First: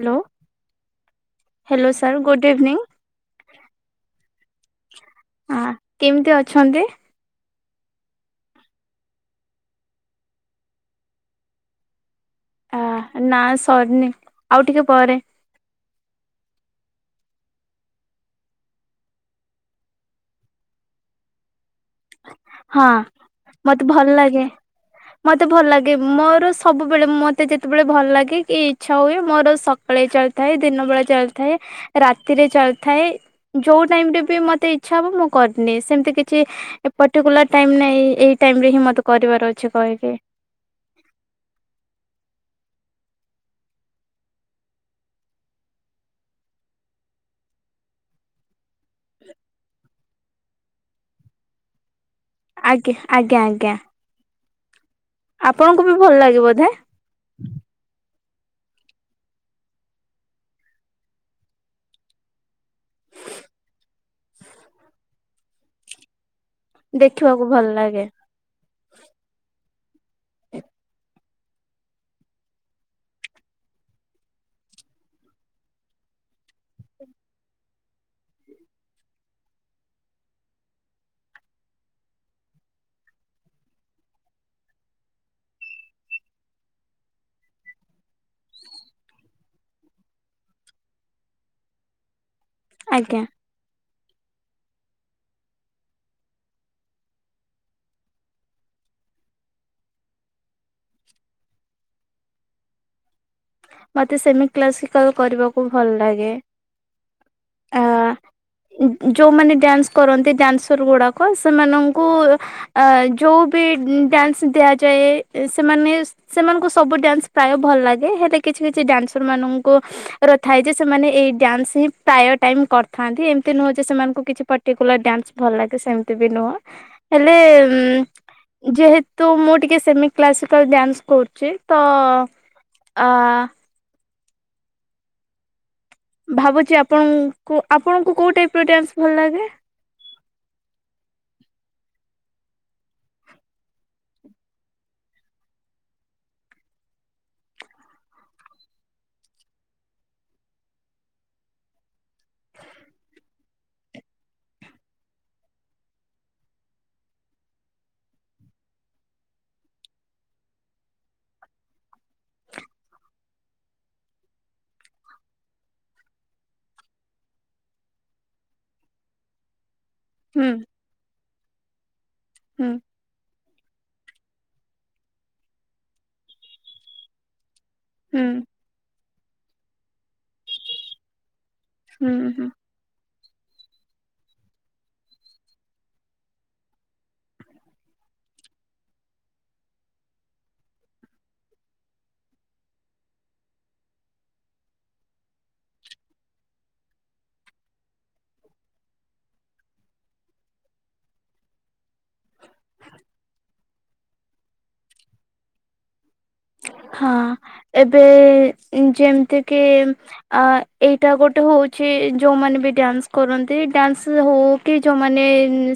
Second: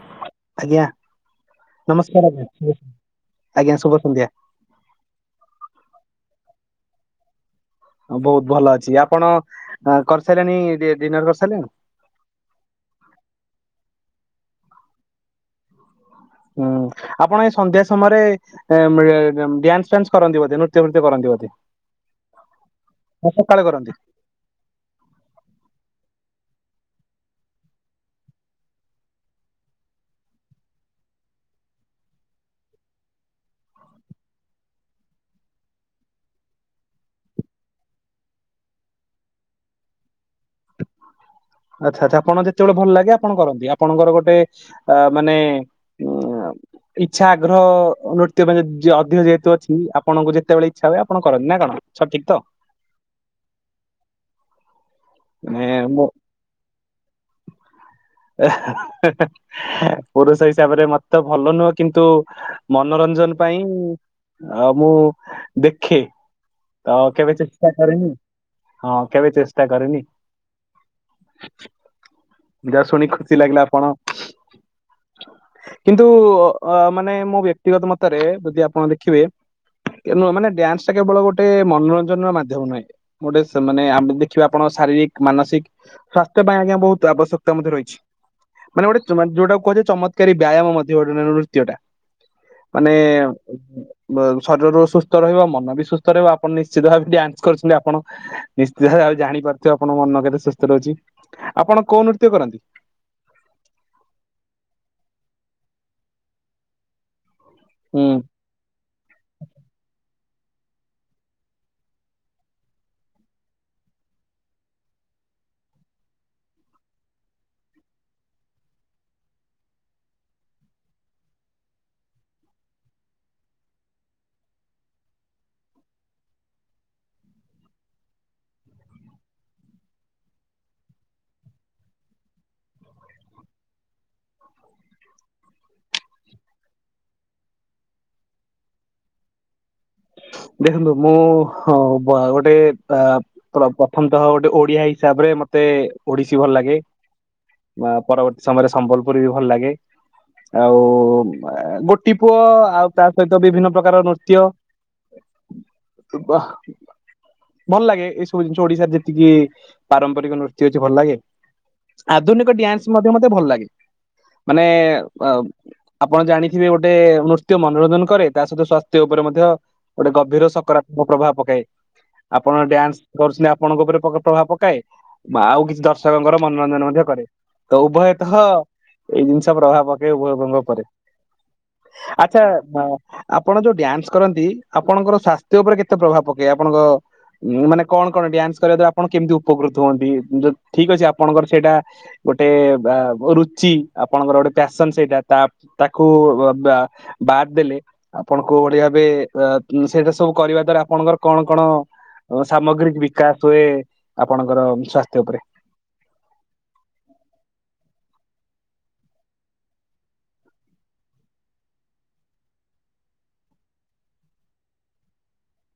Hello ଆଜ୍ଞା hello sir ନମସ୍କାର ଆଜ୍ଞା ଗୁଡ଼ ଶୁଭ ଇଭିନିଙ୍ଗ। ଆଜ୍ଞା ଶୁଭ ସନ୍ଧ୍ୟା ଆଁ କେମିତି ଅଛନ୍ତି? ହଁ ବହୁତ ଭଲ ଅଛି ଆପଣ ଆ କରିସାରିଲେଣି ଡି-ଡିନର୍ କରିସାରିଲେଣି? ଆ ନା ସରିନି ଆଉ ଟିକେ ପରେ। ହୁଁ ଆପଣ ଏ ସନ୍ଧ୍ୟା ସମୟରେ। ଏ ମ [unintelligible] ଡ୍ୟାନ୍ସ ଫାନ୍ସ କରନ୍ତି ବୋଧେ ନୃତ୍ୟ ଫୃତ୍ୟ କରନ୍ତି ବୋଧେ। ହଁ ନା ସକାଳେ ମତେ କରନ୍ତି ଭଲ ଲାଗେ। ମତେ ଭଲ ଲାଗେ ମୋର ସବୁବେଳେ ମତେ ଯେତେବେଳେ ଭଲ ଲାଗେ କି ଇଚ୍ଛା ହୁଏ ମୋର ସ ସକାଳେ ଚାଲିଥାଏ ଦିନ ବେଳା ଚାଲିଥାଏ ରାତିରେ ଚାଲିଥାଏ। ଯୋଉ ଟାଇମ ରେ ବି ମତେ ଇଚ୍ଛା ହବ ମୁଁ କରିନିଏ ସେମିତି କିଛି। ଏ ପର୍ଟିକୁଲାର ଟାଇମ ନାଇ ଏଇ ଟାଇମ ରେ ହିଁ ମତେ କରିବାର ଅଛି କହିକି। ଆଚ୍ଛା ଆଚ୍ଛା ଆପଣ ଯେତେବେଳେ ଭଲ ଲାଗେ ଆପଣ କରନ୍ତି ଆପଣଙ୍କର ଗୋଟେ ଆ ମାନେ ଉଁ ଆମ। ଇଚ୍ଛା ଆଗ୍ରହ ଅ ନୃତ୍ୟ ପାଇଁ ଜ ଅଧିକ ଯେହେତୁ ଅଛି ଆପଣଙ୍କୁ ଯେତେବେଳେ ଇଚ୍ଛା ହୁଏ ଆପଣ କରନ୍ତି ନା କଣ? ସଠିକ ତ। ଆଜ୍ଞା ଆଜ୍ଞା ଆଜ୍ଞା। ମାନେ ଆପଣଙ୍କୁ ବି ମୁଁ ଭଲ ଲାଗିବ ବଧେ? ଏ ହେ ହେ। ପୁରୁଷ ହିସାବରେ ମତେ ଭଲ ନୁହଁ କିନ୍ତୁ ମନୋରଞ୍ଜନ ପାଇଁ। ଆଉ ମୁଁ ଦେଖେ ତ କେବେ ଦେଖିବାକୁ ଭଲ ଚେଷ୍ଟା ଲାଗେ କରେନି। ହଁ କେବେ ଚେଷ୍ଟା କରିନି। ଯାହା ଶୁଣି ଖୁସି ଲାଗିଲା ଆପଣ। କିନ୍ତୁ ଅ ଅ ମାନେ ମୋ ବ୍ୟକ୍ତିଗତ ମତରେ ଯଦି ଆପଣ ଦେଖିବେ। ତେ ନୁହ ମାନେ ଡ୍ୟାନ୍ସ ଟା କେବଳ ଗୋଟେ ମନୋରଞ୍ଜନର ମାଧ୍ୟମ ନୁହେଁ। ଗୋଟେ ସେ ମାନେ ଆମେ ଦେଖିବା ଆପଣ ଶାରୀରିକ, ମାନସିକ ସ୍ଵାସ୍ଥ୍ୟ ପାଇଁ ଆଜ୍ଞା ବହୁତ। ତ ଆବଶ୍ୟକତା ମଧ୍ୟ ରହିଛି। ମାନେ ଗୋଟେ ଯୋଉଟାକୁ କୁହାଯାଏ ଚମତ୍କାରୀ ବ୍ୟାୟାମ ମଧ୍ୟ ଗୋଟେ [unintelligible] ନୃତ୍ୟ ଟା ମାନେ। ଆଜ୍ଞା। ଅ ବ ବ ଶରୀର ବି ସୁସ୍ଥ ରହିବ ମନ ବି ସୁସ୍ଥ ରହିବ ଆପଣ ନିଶ୍ଚିତ ଭାବେ ଡ୍ୟାନ୍ସ କରିଛନ୍ତି ଆପଣ। ନିଶ୍ଚିତ ଭାବେ ଆଉ ଜାଣିପାରୁଥିବେ ଆପଣଙ୍କ ମନ କେତେ ସୁସ୍ଥ ରହୁଛି। ଆପଣ କୋଉ ନୃତ୍ୟ କରନ୍ତି? ମତେ ସେମି କ୍ଲାସିକାଲ କରିବାକୁ ଭଲ ଲାଗେ। ହୁଁ। ଉଁ ଉଁ ଯଉମାନେ ଡ୍ୟାନ୍ସ କରନ୍ତି ଡ୍ୟାନ୍ସର ଗୁଡ଼ାକ ସେମାନଙ୍କୁ। ଆ ଯୋଉ ବି ଉଁ ଡ୍ୟାନ୍ସ ଦିଆଯାଏ ଏ ସେମାନେ ସେମାନଙ୍କୁ ସବୁ ଡ୍ୟାନ୍ସ ପ୍ରାୟ ଭଲ ଲାଗେ ହେଲେ କିଛି କିଛି ଡ୍ୟାନ୍ସର ମାନଙ୍କୁ। ର ଥାଏ ଯେ ସେମାନେ ଏଇ ଡ୍ୟାନ୍ସ ହିଁ ପ୍ରାୟ ଟାଇମ କରିଥାନ୍ତି ଏମିତି ନୁହଁ ଯେ ସେମାନଙ୍କୁ କିଛି ପ ଟିକୁଲାର ଡ୍ୟାନ୍ସ ଭଲ ଲାଗେ ସେମିତି ବି ନୁହଁ ହେଲେ ଉଁ। ଯେହେତୁ ମୁଁ ଟିକେ ସେମି କ୍ଲାସିକାଲ ଡ୍ୟାନ୍ସ କରୁଛି ତ। ଅ। ଭାବୁଛି ଆପଣଙ୍କୁ ଆପଣଙ୍କୁ କୋଉ ଟାଇପ ର ଡ୍ୟାନ୍ସ ଭଲ ଲାଗେ? ଦେଖନ୍ତୁ ମୁଁ ହଁ ବ ଗୋଟେ ଆ। ପ୍ର-ପ୍ରଥମତଃ ଗୋଟେ ଓଡିଆ ହିସାବରେ ମତେ ଓଡିଶୀ ଭଲ ଲାଗେ। ପରବର୍ତ୍ତୀ ସମୟରେ ସମ୍ବଲପୁରୀ ବି ଭଲ ଲାଗେ। ଆଉ ଗୋଟି ପୁଅ ଆଉ ତା ସହିତ ବିଭିନ୍ନ ପ୍ରକାର ନୃତ୍ୟ। ବା ଭଲ ଲାଗେ ଏଇସବୁ ଜିନିଷ ଓଡିଶାରେ ଯେତିକି ପାରମ୍ପରିକ ନୃତ୍ୟ ଅଛି ଭଲ ଲାଗେ। ଆଧୁନିକ ଡ୍ୟାନ୍ସ ମଧ୍ୟ ମତେ ଭଲ ଲାଗେ ମାନେ ଆପଣ ଜାଣିଥିବେ ଗୋଟେ ନୃତ୍ୟ ମନୋରନଜନ କରେ ତା ସହିତ ସ୍ୱାସ୍ଥ୍ୟ ଉପରେ ମଧ୍ୟ ଗୋଟେ ଗଭୀର ହୁଁ ସକାରାତ୍ମକ ପ୍ରଭାବ ପକାଏ ଆପଣ ହୁଁ ଡ୍ୟାନ୍ସ କରୁଛନ୍ତି ଆପଣଙ୍କ ଉପରେ ପ୍ରଭାବ ପକାଏ ଆଉ କିଛି ଦର୍ଶକଙ୍କର ମନୋରଞ୍ଜନ ମଧ୍ୟ କରେ। ତ ଉଭୟ ତ ହୁଁ ଏଇ ଜିନିଷ ପ୍ରଭାବ ପକେଇବ ଉଭୟ ଉଭୟଙ୍କ ଉପରେ। ହୁଁ ଆଚ୍ଛା ହୁଁ ଆପଣ ଯୋଉ ଡ୍ୟାନ୍ସ କରନ୍ତି ଆପଣଙ୍କର ସ୍ଵାସ୍ଥ୍ୟ ଉପରେ କେତେ ପ୍ରଭାବ ପକାଏ ଆପଣଙ୍କ ମାନେ କଣ କଣ ଡ୍ୟାନ୍ସ କରିବାକୁ ଆପଣ କେମିତି ଉପକୃତ ହୁଅନ୍ତି ଠିକ ଅଛି ଆପଣଙ୍କର ସେଇଟା ଗୋଟେ ରୁଚି ଆପଣଙ୍କର ଗୋଟେ ପ୍ୟାସନ ସେଇଟା ତା ତାକୁ ବାଦ୍ ଦେଲେ ଆପଣ କୋଉ ଭଳି ଭାବେ ସେଇଟା ସବୁ କରିବା ଦ୍ଵାରା ଆପଣଙ୍କର କଣ କଣ ସାମଗ୍ରୀକ ବିକାଶ ହୁଏ ଆପଣଙ୍କର ସ୍ଵାସ୍ଥ୍ୟ ଉପରେ? ହଁ ଏବେ ଯେମିତି କିି ଆ ଏଇଟା ଗୋଟେ ହଉଛି ଯୋଉମାନେ ବି ଡ୍ୟାନ୍ସ କରନ୍ତି ଡ୍ୟାନ୍ସ ହଉ କି ଯୋଉମାନେ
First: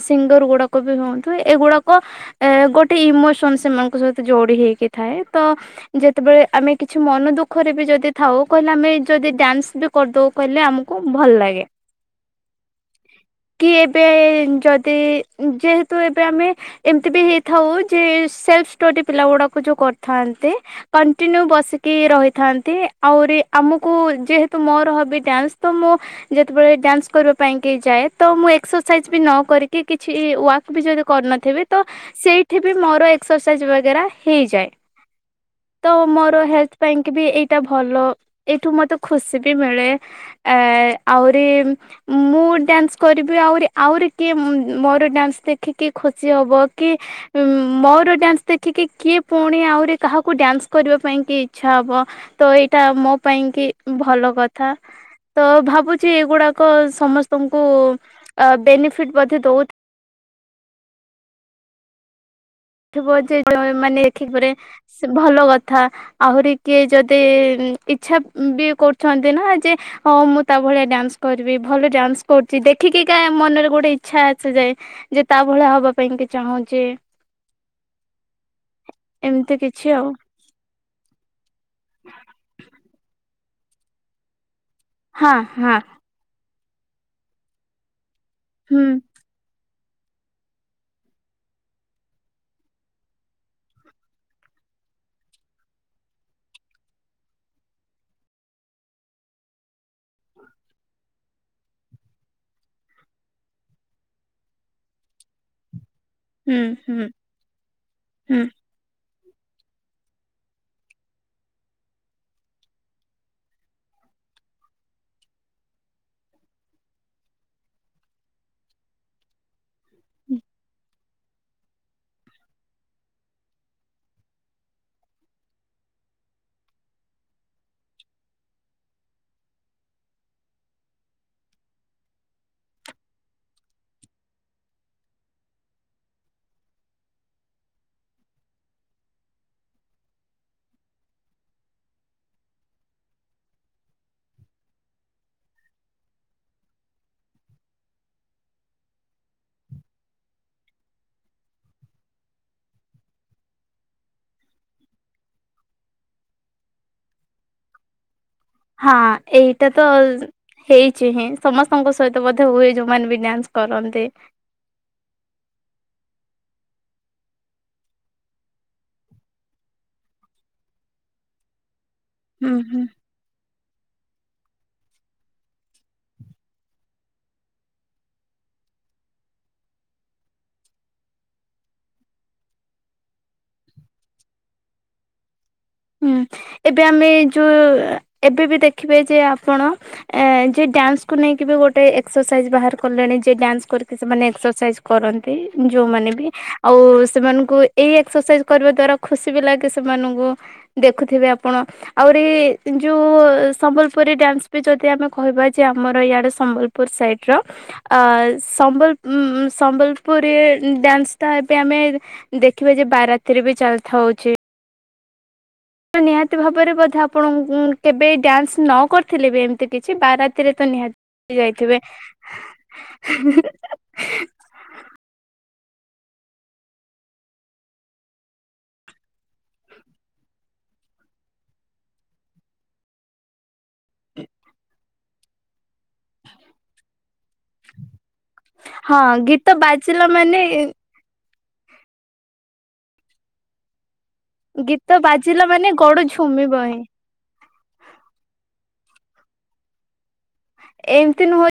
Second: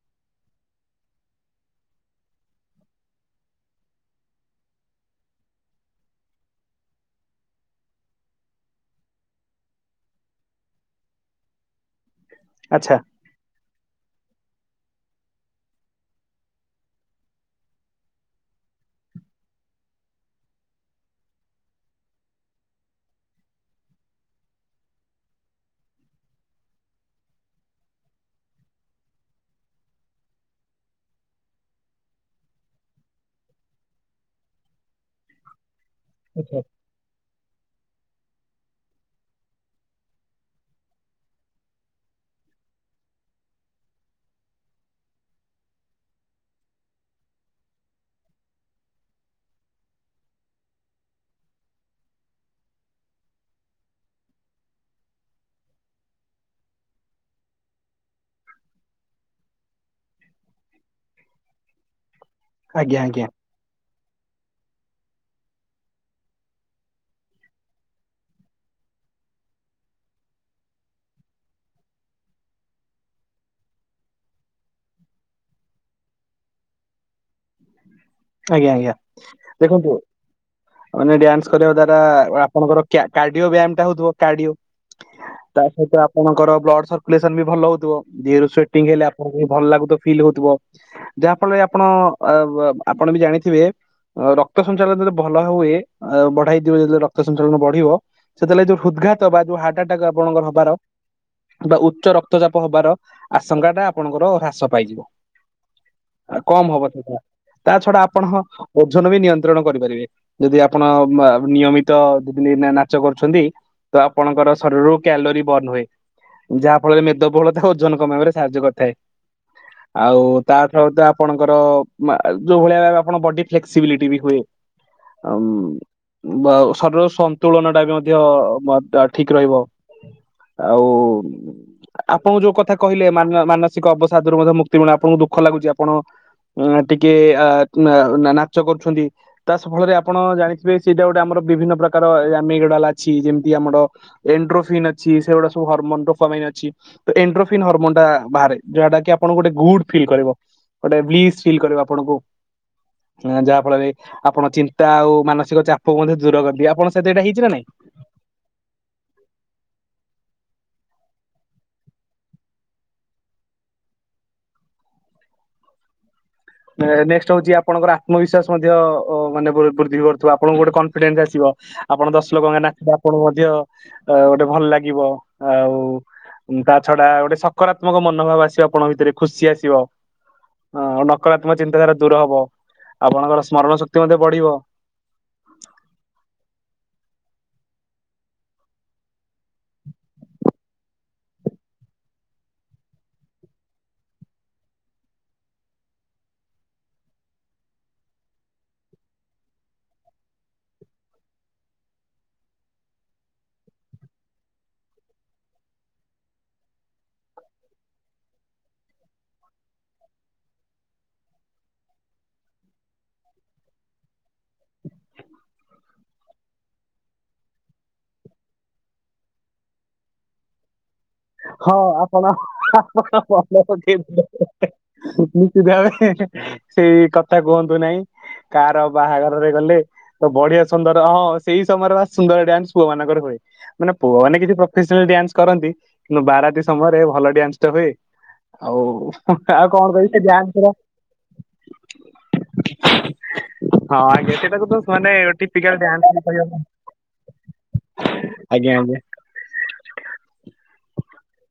ସିଙ୍ଗର ଗୁଡାକ ବି ହୁଅନ୍ତୁ ଏଗୁଡାକ ଏ ଗୋଟେ ଇମୋସନ ସେମାନଙ୍କ ସହିତ ଯୋଡି ହେଇକି ଥାଏ ତ ଯେତେବେଳେ ଆମେ କିଛି ମନ ଦୁଖରେ ବି ଯଦି ଥାଉ କହିଲେ ଆମେ ଯଦି ଡ୍ୟାନ୍ସ ଦେ କରିଦବୁ କହିଲେ ଆମକୁ ଭଲ ଲାଗେ। ଆଚ୍ଛା। କି ଏବେ ଯଦି ଯେହେତୁ ଏବେ ଆମେ ଏମିତି ବି ହେଇଥାଉ ଯେ ସେଲ୍ଫ ଷ୍ଟଡି ପିଲା ଗୁଡାକୁ ଯୋଉ କରିଥାନ୍ତି। କଣ୍ଟିନ୍ୟୁ ବସିକି ରହିଥାନ୍ତି ଆହୁରି ଆମକୁ ଯେହେତୁ ମୋର ହବି ଡ୍ୟାନ୍ସ ତ ମୁଁ ଯେତେବେଳେ ଡ୍ୟାନ୍ସ କରିବା ପାଇଁ କେ ଯାଏ ତ ମୁଁ ଏକ୍ସରସାଇଜ ବି ନ କରିକି କିଛି ୱାକ୍ ବି ଯଦି କରିନଥିବେ ତ ସେଇଠି ବି ମୋର ଏକ୍ସରସାଇଜ ବଗେରା ହେଇଯାଏ। ତ ମୋର ଆଚ୍ଛା। ହେଲ୍ଥ ପାଇଁ କି ବି ଏଇଟା ଭଲ ଏଇଠୁ ମତେ ଖୁସି ବି ମିଳେ। ଆ ଆହୁରି ମୁଁ ଡ୍ୟାନ୍ସ କରିବି ଆହୁରି ଆହୁରି କିଏ ମୋର ଡ୍ୟାନ୍ସ ଦେଖି କିଏ ଖୁସି ହବ କି ମୋର ଡ୍ୟାନ୍ସ ଦେଖିକି କିଏ ପୁଣି ଆଉ କାହାକୁ ଡ୍ୟାନ୍ସ କରିବା ପାଇଁ କି ଇଚ୍ଛା ହେବ। ତ ଏଇଟା ମୋ ପାଇଁ କି ଭଲ କଥା। ତ ଭାବୁଛି ଏଗୁଡାକ ସମସ୍ତଙ୍କୁ ବେନିଫିଟ ମଧ୍ୟ ଦଉ ଆଜ୍ଞା ଥିବ ଆଜ୍ଞା ଯେ ଏମାନେ ଦେଖ ପରେ ଭଲ କଥା। ଆହୁରି କିଏ ଯଦି ଇଚ୍ଛା ବି କରୁଛନ୍ତି ନା ଯେ ହଁ ମୁଁ ତା ଭଳିଆ ଡ୍ୟାନ୍ସ କରିବି ଭଲ ଡ୍ୟାନ୍ସ କରୁଛି ଦେଖିକି କା ମନରେ ଗୋଟେ ଇଚ୍ଛା ଆସି ଯାଏ। ଯେ ତା ଭଳିଆ ହବା ପାଇଁ କି ଚାହୁଁଛେ। ଆଜ୍ଞା ଆଜ୍ଞା ଏମିତି କିଛି ଦେଖନ୍ତୁ ଆଉ ମାନେ ଡ୍ୟାନ୍ସ କରିବା ଦ୍ଵାରା ଆପଣଙ୍କର କାର୍ଡିଓ ବ୍ୟାୟାମ ଟା ହଉଥିବ କାଡିଉ। ହଁ ତା ହଁ ସହିତ ଆପଣଙ୍କର ବ୍ଲଡ ସରକୁଲେସନ ବି ଭଲ ହଉଥିବି ଦେହରୁ ହୁଁ ସ୍ଵତିଂ ହେଲେ ଭଲ ଲାଗୁଥ ଫିଲ୍ ହଉଥିବ ଯାହା ଫଳରେ ଆପଣ ଆପଣ ବି ଜାଣିଥିବେ ରକ୍ତ ସଞ୍ଚାଳନ ଯଦି ଭଲ ହୁଏ ବଢେଇ ଦିବ ଯେତେବେଳେ ରକ୍ତ ସଂଞ୍ଚାଳନ ବଢିବ। ସେତେବେଳେ ଯୋଉ ହୃଦ୍ଘାତ ବା ଯୋଉ ହାଟଟାକ ଆପଣଙ୍କର ହବାର ବା ଉଚ୍ଚ ରକ୍ତଚାପ ହବାର ଆଶଙ୍କାଟା ଆପଣଙ୍କର ହ୍ରାସ ପାଇଯିବ। ହୁଁ କମ ହବ ହୁଁ ସେଟା ତା ଛଡା ଆପଣ ହୁଁ ଓଜନ ବି ନିୟନ୍ତ୍ରଣ କରିପାରିବେ ଯଦି ଆପଣ ନିୟମିତ ଦ ନାଚ କରୁଛନ୍ତି। ତ ଆପଣଙ୍କର ଶରୀରରୁ କ୍ୟାଲୋରିୀ ବର୍ଣ୍ଣ ହୁଏ। ଯାହା ଫଳରେ ମେଦବହୁଳଥା ଓଜନ କମାଇବାରେ ସାହାଯ୍ୟ କରିଥାଏ। ଆଉ ତା ସହିତ ଆପଣଙ୍କର ମା ଆ ଯୋଉ ଭଳିଆ ଆପଣ ବଡି ଫ୍ଲେକ୍ସିବିଲିଟି ବି ହୁଏ। ଅଉଁ ବା ଶରୀର ସନ୍ତୁଳନ ଟା ବି ମଧ୍ୟ ଅ ଠିକ ରହିବ। ଆଉ ଆପଣଙ୍କୁ ଯୋଉ କଥା କହିଲେ ମାନ୍ୟ ମାନସିକ ଅବସାଦରୁ ମଧ୍ୟ ମୁକ୍ତି ମିଳେ ଆପଣଙ୍କୁ ଦୁଃଖ ଲାଗୁଛି ଆପଣ ଉଁ, ଟିକେ ଅ ନା ନା ନାଚ କରୁଛନ୍ତି। ତାସଫଳରେ ଆପଣ ଜାଣିଥିବେ ସେଇଟା ଗୋଟେ ଆମର ବିଭିନ୍ନ ପ୍ରକାର ଆ ମେଗଡାଲା ଅଛି ଯେମିତି ଆମର ଏଣ୍ଡ୍ରୋଫିନ୍ ଅଛି। ସେଗୁଡା ସବୁ ହର୍ମୋନ ର କମି ଅଛି। ଏଣ୍ଡ୍ରୋଫିନ ହରମୋନ ଟା ବାହାରେ ଯାହାଟା କି ଆପଣଙ୍କୁ ଗୋଟେ ଗୁଡ ଫିଲ କରିବ, ଗୋଟେ ବ୍ଲିସ ଫିଲ କରିବ ଆ ପଣକୁୁ। ଅଁ ଯାହା ଫଳରେ ଆପଣ ଚିନ୍ତା ଆଉ ମାନସିକ ଚାପକୁ ମଧ୍ୟ ଦୂର କରନ୍ତି। ଆପଣ ସେ ଦିଟା ହେଇଛି ନା ନାଇଁ। ହଁ ଏଇଟା ତ ଅ ଜ ହେଇଛି ହିଁ। ସମସ୍ତଙ୍କ ସହିତ ବଧେ ହୁଏ ଯୋଉ ମାନେ ବି ଡ୍ୟାନ୍ସ କରନ୍ତି। ଏ ନେକ୍ସଟ ହଉଛି ଆପଣଙ୍କର ଆତ୍ମବିଶ୍ୱାସ ମଧ୍ୟ ଅ ମାନେ ବୃ ବୃଦ୍ଧି କରୁଥିବ। ଆପଣଙ୍କୁ ଗୋଟେ କନଫିଡେନ୍ସ ଆସିବ। ଆପଣ ଦଶ ଲୋକଙ୍କ ହୁଁ ହୁଁ। [unintelligible] ଆପଣଙ୍କୁ ମଧ୍ୟ ଅ ଗୋଟେ ଭଲ ଲାଗିବ ଆଉ ଉଁ ତା ଛଡା ଗୋଟେ ସକାରାତ୍ମକ ମନୋଭାବ ଆସିବ ଆପଣଙ୍କ ଭିତରେ, ଖୁସି ଆସିବ। ଅଁ ନ କରାତ୍ମକ ଚିନ୍ତାଧାରା ଦୂର ହବ। ଆପଣଙ୍କର ସ୍ମରଣ ଶକ୍ତି ମଧ୍ୟ ବଢିବ। ହୁଁ। ଏବେ ଆମେ ଯୋଉ ଏବେ ବି ଦେଖିବେ ଯେ ଆପଣ ଅଁ ଯେ ଡ୍ୟାନ୍ସକୁୁ ନେଇକି ବି ଗୋଟେ ଏକ୍ସରସାଇଜ ବାହାର କଲେଣି। ଯେ ଡ୍ୟାନ୍ସ କରିକି ସେମାନେ ଏକ୍ସରସାଇଜ କରନ୍ତି ଯୋଉମାନେ ବି ଆଉ ସେମାନଙ୍କୁ ଏଇ ଏକ୍ସରସାଇଜ କରିବା ଦ୍ଵାରା ଖୁସି ବି ଲାଗେ ସେମାନଙ୍କୁ ଦେଖୁଥିବେ ଆପଣ। ଆହୁରି ଯୋଉ ସମ୍ବଲପୁରୀ ଡ୍ୟାନ୍ସ ବି ଯଦି ଆମେ କହିବା ଯେ ଆମର ଇଆଡେ ସମ୍ବଲ ପୁର ସାଇଡ଼ ର ଅ ସମ୍ବଲ ଉମ ଉଁ ସମ୍ବଲପୁରୀ ଡ୍ୟାନ୍ସ ଟା ଏବେ ଆମେ ଦେଖିବା ଯେ ବାର ରାତିରେ ବି ଚାଲିଥା ହଉଛି। ତ ନିହାତି ଭାବରେ ବଧେ ଆପଣ କେବେ ଡ୍ୟାନ୍ସ ନ କରିଥିଲେ ବି ଏମିତି କିଛି ବାରାତିରେ ତ ନିହାତି ହଁ ଯାଇଥିବେ ଆପଣ ହା ହା ହା [unintelligible] ନିଶ୍ଚିତ ଭାବେ ସେଇ କଥା କୁହନ୍ତୁ ନାହିଁ। କା ର ବାହାଘରରେ ଗଲେ ତ ବଢିଆ ସୁନ୍ଦର ହଁ ସେଇ ସମୟରେ ବା ସୁନ୍ଦର ଡ୍ୟାନ୍ସ ପୁଅ ମାନଙ୍କର ହୁଏ। ମାନେ ପୁଅ ମାନେ କିଛି ପ୍ରଫେସନାଲ ଡ୍ୟାନ୍ସ କରନ୍ତି। କିନ୍ତୁ ବାରାତି ସମୟରେ ଭଲ ଡ୍ୟାନ୍ସ ତ ହୁଏ ଆଉ ହଁ ଗୀତ ଆଉ କଣ ବାଜିଲା କହିବି ସେ ମାନେ ଡ୍ୟାନ୍ସ ଟା ହଁ ଆଜ୍ଞା। ସେଟା କୁ ତ ଗୀତ ସେମାନେ ବାଜିଲା ମାନେ ଟିପିକାଲ ଗୋଡ ଡ୍ୟାନ୍ସ ବୋଲି ଝୁମିବ ହିଁ କହିହବ। ଆଜ୍ଞା ଆଜ୍ଞା। ଏମିତି ନୁହ।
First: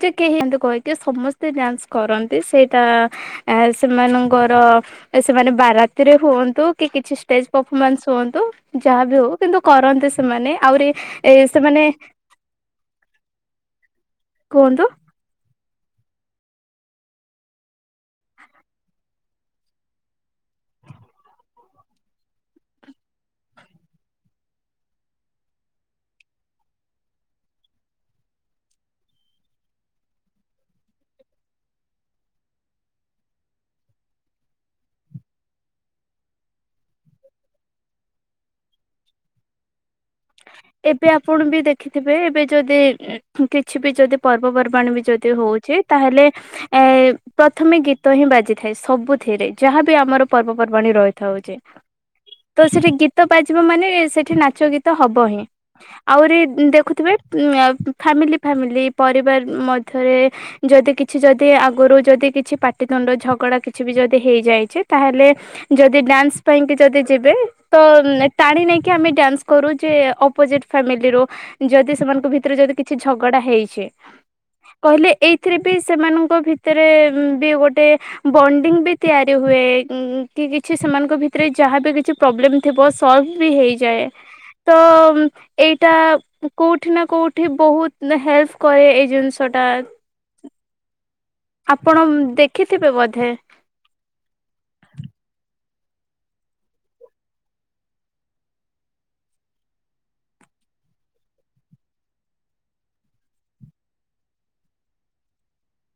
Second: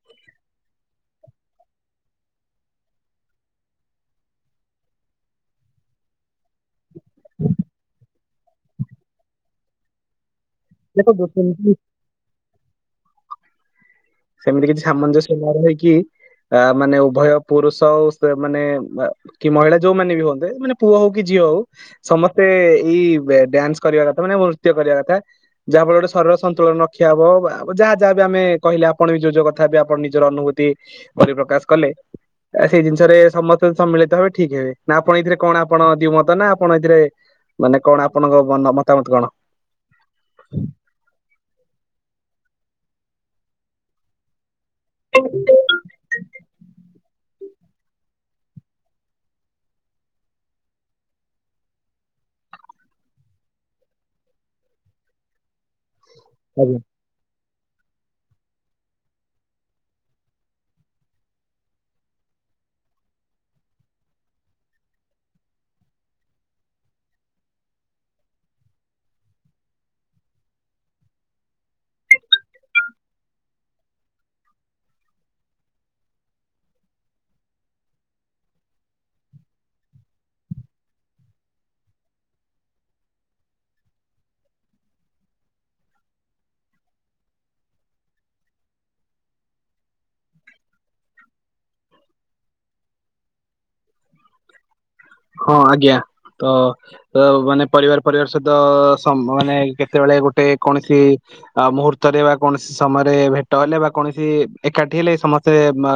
ଯେ କେହି [unintelligible] କହିକି ସମସ୍ତେ ଡ୍ୟାନ୍ସ କରନ୍ତି ସେଇଟା ଆ ସେମାନଙ୍କର ସେମାନେ ବାରାତିରେ ହୁଅନ୍ତୁ କି କିଛି ଷ୍ଟେଜ ପରଫମାନ୍ସ ହୁଅନ୍ତୁ, ଯାହା ବିି ହଉ କିନ୍ତୁ କରନ୍ତି ସେମାନେ। ଆହୁରି ଦେଖନ୍ତୁ ଏ ସେମିତି ସେମାନେ ସେମିତି କିଛି କୁହନ୍ତୁ ସାମଞ୍ଜସ୍ୟ ମୋର ନାହିକି ଆ ମାନେ ଉଭୟ ପୁରୁଷ ଆଉ ସ୍ ମାନେ ଅ କି ମହିଳା ଯୋଉମାନେ ବି ହୁଅନ୍ତେ ମାନେ ପୁଅ ହଉ କି ଝିଅ ହଉ ସମସ୍ତେ ଇ ଡ୍ୟାନ୍ସ କରିବା କଥା, ମାନେ ନୃତ୍ୟ କରିବା କଥା। ଯାହା ଫଳରେ ଗଟେ ଶରୀର ସନ୍ତୁଳନ ରକ୍ଷା ହବ। ଆ ଯାହା ଯାହା ବି ଆମେ କହିଲେ ଆ ଆପଣ ବି ଯୋଉ ଯୋଉ କଥା ବି ଆପଣ ନିଜର ଅନୁଭୂତି ବୋଲି ପ୍ରକାଶ କଲେ ଅ ସେଇ ଜିନିଷରେ ସମସ୍ତେ ସମ୍ମିଳିତ ହେବେ ଠିକ ହେବେ ନା ଆପଣ ଏଥିରେ କଣ ଆପଣ ଦିଉ ମତ ନା ଆପଣ ଏଥିରେ ମାନେ କଣ ଆପଣଙ୍କ ମନ ମତାମତ କଣ? ଏବେ ଆପଣ ବି ଦେଖିଥିବେ ଏବେ ଯଦି ଉଁ କିଛି ବି ଯଦି ପର୍ବପର୍ବାଣି ବି ଯଦି ହଉଛି ତାହେଲେ ଏ ପ୍ରଥମେ ଗୀତ ହିଁ ବାଜିଥାଏ ସବୁଥିରେ ଯାହାବି ଆମର ପର୍ବପର୍ବାଣୀ ରହିଥାଉ ଯେ। ତ ସେଠି ଗୀତ ବାଜିବ ମାନେ ସେଠି ନାଚ ଗୀତ ହବ ହିଁ ଆହୁରି ଆଜ୍ଞା। ଦେଖୁଥିବେ। ମ୍ୟା ଫାମିଲି, ଫ୍ୟାମିଲି ପରିବାର ମଧ୍ୟରେ। ଯଦି କିଛି ଯଦି ଆଗରୁ ଯଦି କିଛି ପାଟିତୁଣ୍ଡ ଝଗଡା କିଛି ବି ଯଦି ହେଇଯାଇଛି ତାହେଲେ ଯଦି ଡ୍ୟାନ୍ସ ପାଇଁକି ଯଦି ଯିବେ ତ ଟାଣି ନେଇକି ଆମେ ଡ୍ୟାନ୍ସ କରୁ ଯେ ଅପୋଜିଟ ଫାମିଲି ରୁ ଯଦି ସେମାନଙ୍କ ଭିତରେ ଯଦି କିଛି ଝଗଡା ହେଇଛି। କହିଲେ ଏଇଥିରେ ବି ସେମାନଙ୍କ ଭିତରେ ବି ଗୋଟେ ବଣ୍ଡିଙ୍ଗ ବି ତିଆରି ହୁଏ କି କିଛି ସେମାନଙ୍କ ଭିତରେ ଯାହାବ କିଛି ପ୍ରୋବ୍ଲେମ୍ ଥିବ ସଲ୍ଭ୍ ବି ହୋଇଯାଏ। ତ ମୁ ଏଇଟା କୋଉଠି ନା କୋଉଠି ବହୁତ ହେଲ୍ପ କରେ ଏଇ ଜିନିଷଟା। ଆପଣ ଦେଖିଥିବେ ବୋଧେ? ହଁ ଆଜ୍ଞା ତ ତ ମାନେ ପରିବାର ପରିବାର ସହିତ ସ ମାନେ କେତେବେଳେ ଗୋଟେ କୌଣସି ଆ ମୁହୂର୍ତ୍ତରେ ବା କୌଣସି ସମୟରେ ଭେଟ ହେଲେ ବା କୌଣସି ଏକାଠି ହେଲେ ସମସ୍ତେ ବା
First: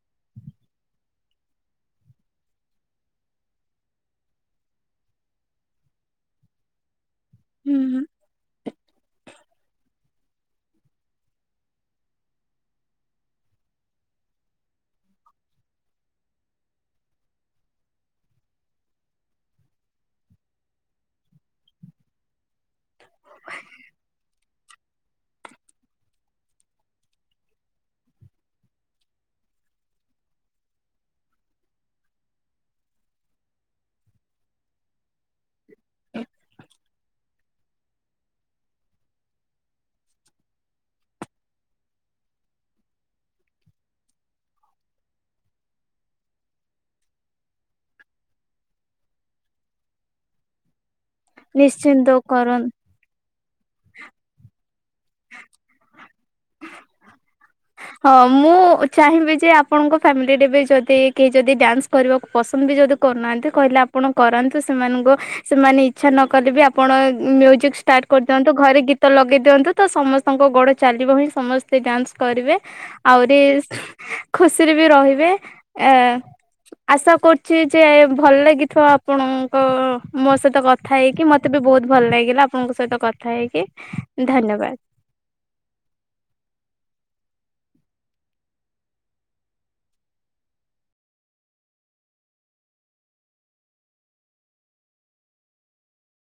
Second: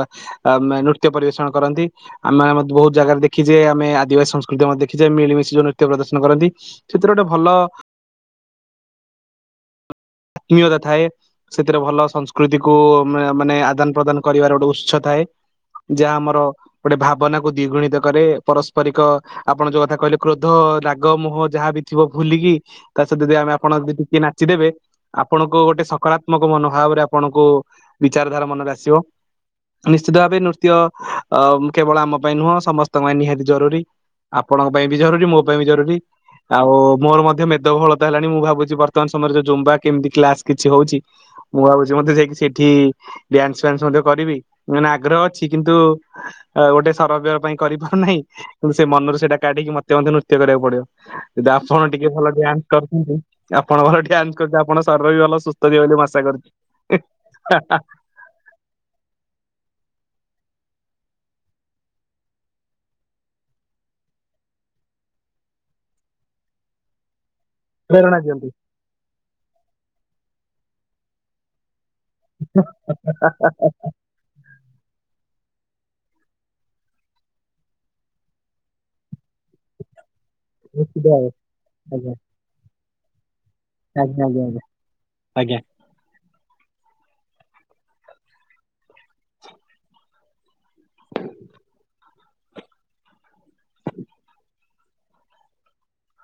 ଆ ମ ନୃତ୍ୟ ପରିବେଷଣ କରନ୍ତି ଆମେ ବହୁତ ଜାଗାରେ ଦେଖିଛେ। ଆମେ ଦିବା ସଂସ୍କୃତି ଦେଖିଚେ ମିଳିମଶି ଯଉ ନୃତ୍ୟ ପ୍ରଦର୍ଶନ କରନ୍ତି। ସେଥିରେ ଗୋଟେ ଭଲ ଆତ୍ମୀୟତା ଥାଏ। ସେଥିରେ ଭଲ ସଂସ୍କୃତି କୁ ମା ମାନେ ଆଦାନ ପ୍ରଦାନ କରିବାର ଗୋଟେ ଉତ୍ସ ଥାଏ। ଯାହା ଆମର ଗୋଟେ ଭାବନା କୁ ଦ୍ୱିଗୁଣିତ କରେ। ପରସ୍ କିପରିକ ଆପଣ ଯୋଉ କଥା କହିଲେ କ୍ରୋଧ, ରାଗ, ମୁହ, ଯାହାବ ଥିବ ଭୁଲିକି ତା ସହିତ ଯଦି ଆମେ ଆପଣ ଯଦି ଟିକେ ନାଚିଦେବେ ଆପଣଙ୍କୁ ଗୋଟେ ସକାରାତ୍ମକ ମନୋଭାବରେ ଆପଣଙ୍କୁ ବିଚାରଧାରା ମନରେ ଆସିବ। ନିଶ୍ଚିତ ଭାବେ ନୃତ୍ୟ ଅ କେବଳ ଆମ ପାଇଁ ନୁହଁ ସମସ୍ତଙ୍କ ପାଇଁ ନିହାତି ଜରୁରି ଆପଣଙ୍କ ପାଇଁ ବି ଜରୁରୀ ମୋ ପାଇଁ ବି ଜରୁରୀ ଆଉ ମୋର ମଧ୍ୟ ମେଦବହଳ ହେଲାଣି ମୁଁ ଭାବୁଛି ବର୍ତ୍ତମାନ ସମୟରେ ଯଉ ଜୁମ୍ବା କେମିତି କ୍ଲାସ କିଛି ହଉଛି? ମୁଁ ଭାବୁଛି ମତେ ଯାଇକି ସେଇଠି ଡ୍ୟାନ୍ସ ଫ୍ୟନ୍ସ ମଧ୍ୟ କରିବି ମାନେ ଆଗ୍ରହ ଅଛି, କିନ୍ତୁ ଗୋଟେ ସରବର ପାଇଁ କରିପାରୁନାହିଁ। କିନ୍ତୁ ସେ ମନରେ ସେଇଟା କାଢିକି ମତେ ମଧ୍ଯ ନୃତ୍ୟ କରିବାକୁ ପଡିବ। ଯଦି ଆପଣ ଟିକେ ନିଶ୍ଚିନ୍ତ ଭଲ ଡ୍ୟାନ୍ସ କରନ୍ କର ଆପଣ ଭଲ ଡ୍ୟାନ୍ସ କରେ ଆପଣ ସରବ ବି ଭଲ ସୁସ୍ଥ ଥିବ ବୋଲି ମୁ ଆଶା କରୁଛି, ହେ ହା ହା। ହଁ ମୁଁ ଚାହିଁବି ଯେ ଆପଣଙ୍କ ଫ୍ୟାମିଲି ରେ ବି ଯଦି କେହି ଯଦି ଡ୍ୟାନ୍ସ କରିବାକୁ ପସନ୍ଦ ବି ଯଦି କରୁନାହାନ୍ତି କହିଲେ ଆପଣ କରନ୍ତୁ। ସେମାନଙ୍କୁ ସେମାନେ ଇଛା ନ କଲେ ବି ଆପଣ ଷ୍ଟାର୍ଟ ପ୍ରେରଣା କରିଦିଅନ୍ତୁ ଦିଅନ୍ତୁ ଘରେ ଗୀତ ଲଗେଇ ଦିଅନ୍ତୁ ତ ସମସ୍ତଙ୍କ ଗୋଡ଼ ଚାଲିବ ହିଁ ସମସ୍ତେ ଡ୍ୟାନ୍ସ କରିବେ, ଆହୁରି ଖୁସିରେ ବି ରହିବେ। ଆ ଆଶା କରୁଛି ଯେ ଭଲ ଲାଗିଥିବ ଆପଣଙ୍କ ମୋ ସହିତ କଥା ନିଶ୍ଚିତ ହେଇକି ଭାବେ ମତେ ବି ବହୁତ ଭଲ ଆଜ୍ଞା ଲାଗିଲା ଆପଣଙ୍କ ସହିତ କଥା ହେଇକି। ଆଜ୍ଞା ଆଜ୍ଞା ଆଜ୍ଞା ଧନ୍ୟବାଦ। ଆଜ୍ଞା। [inaudible]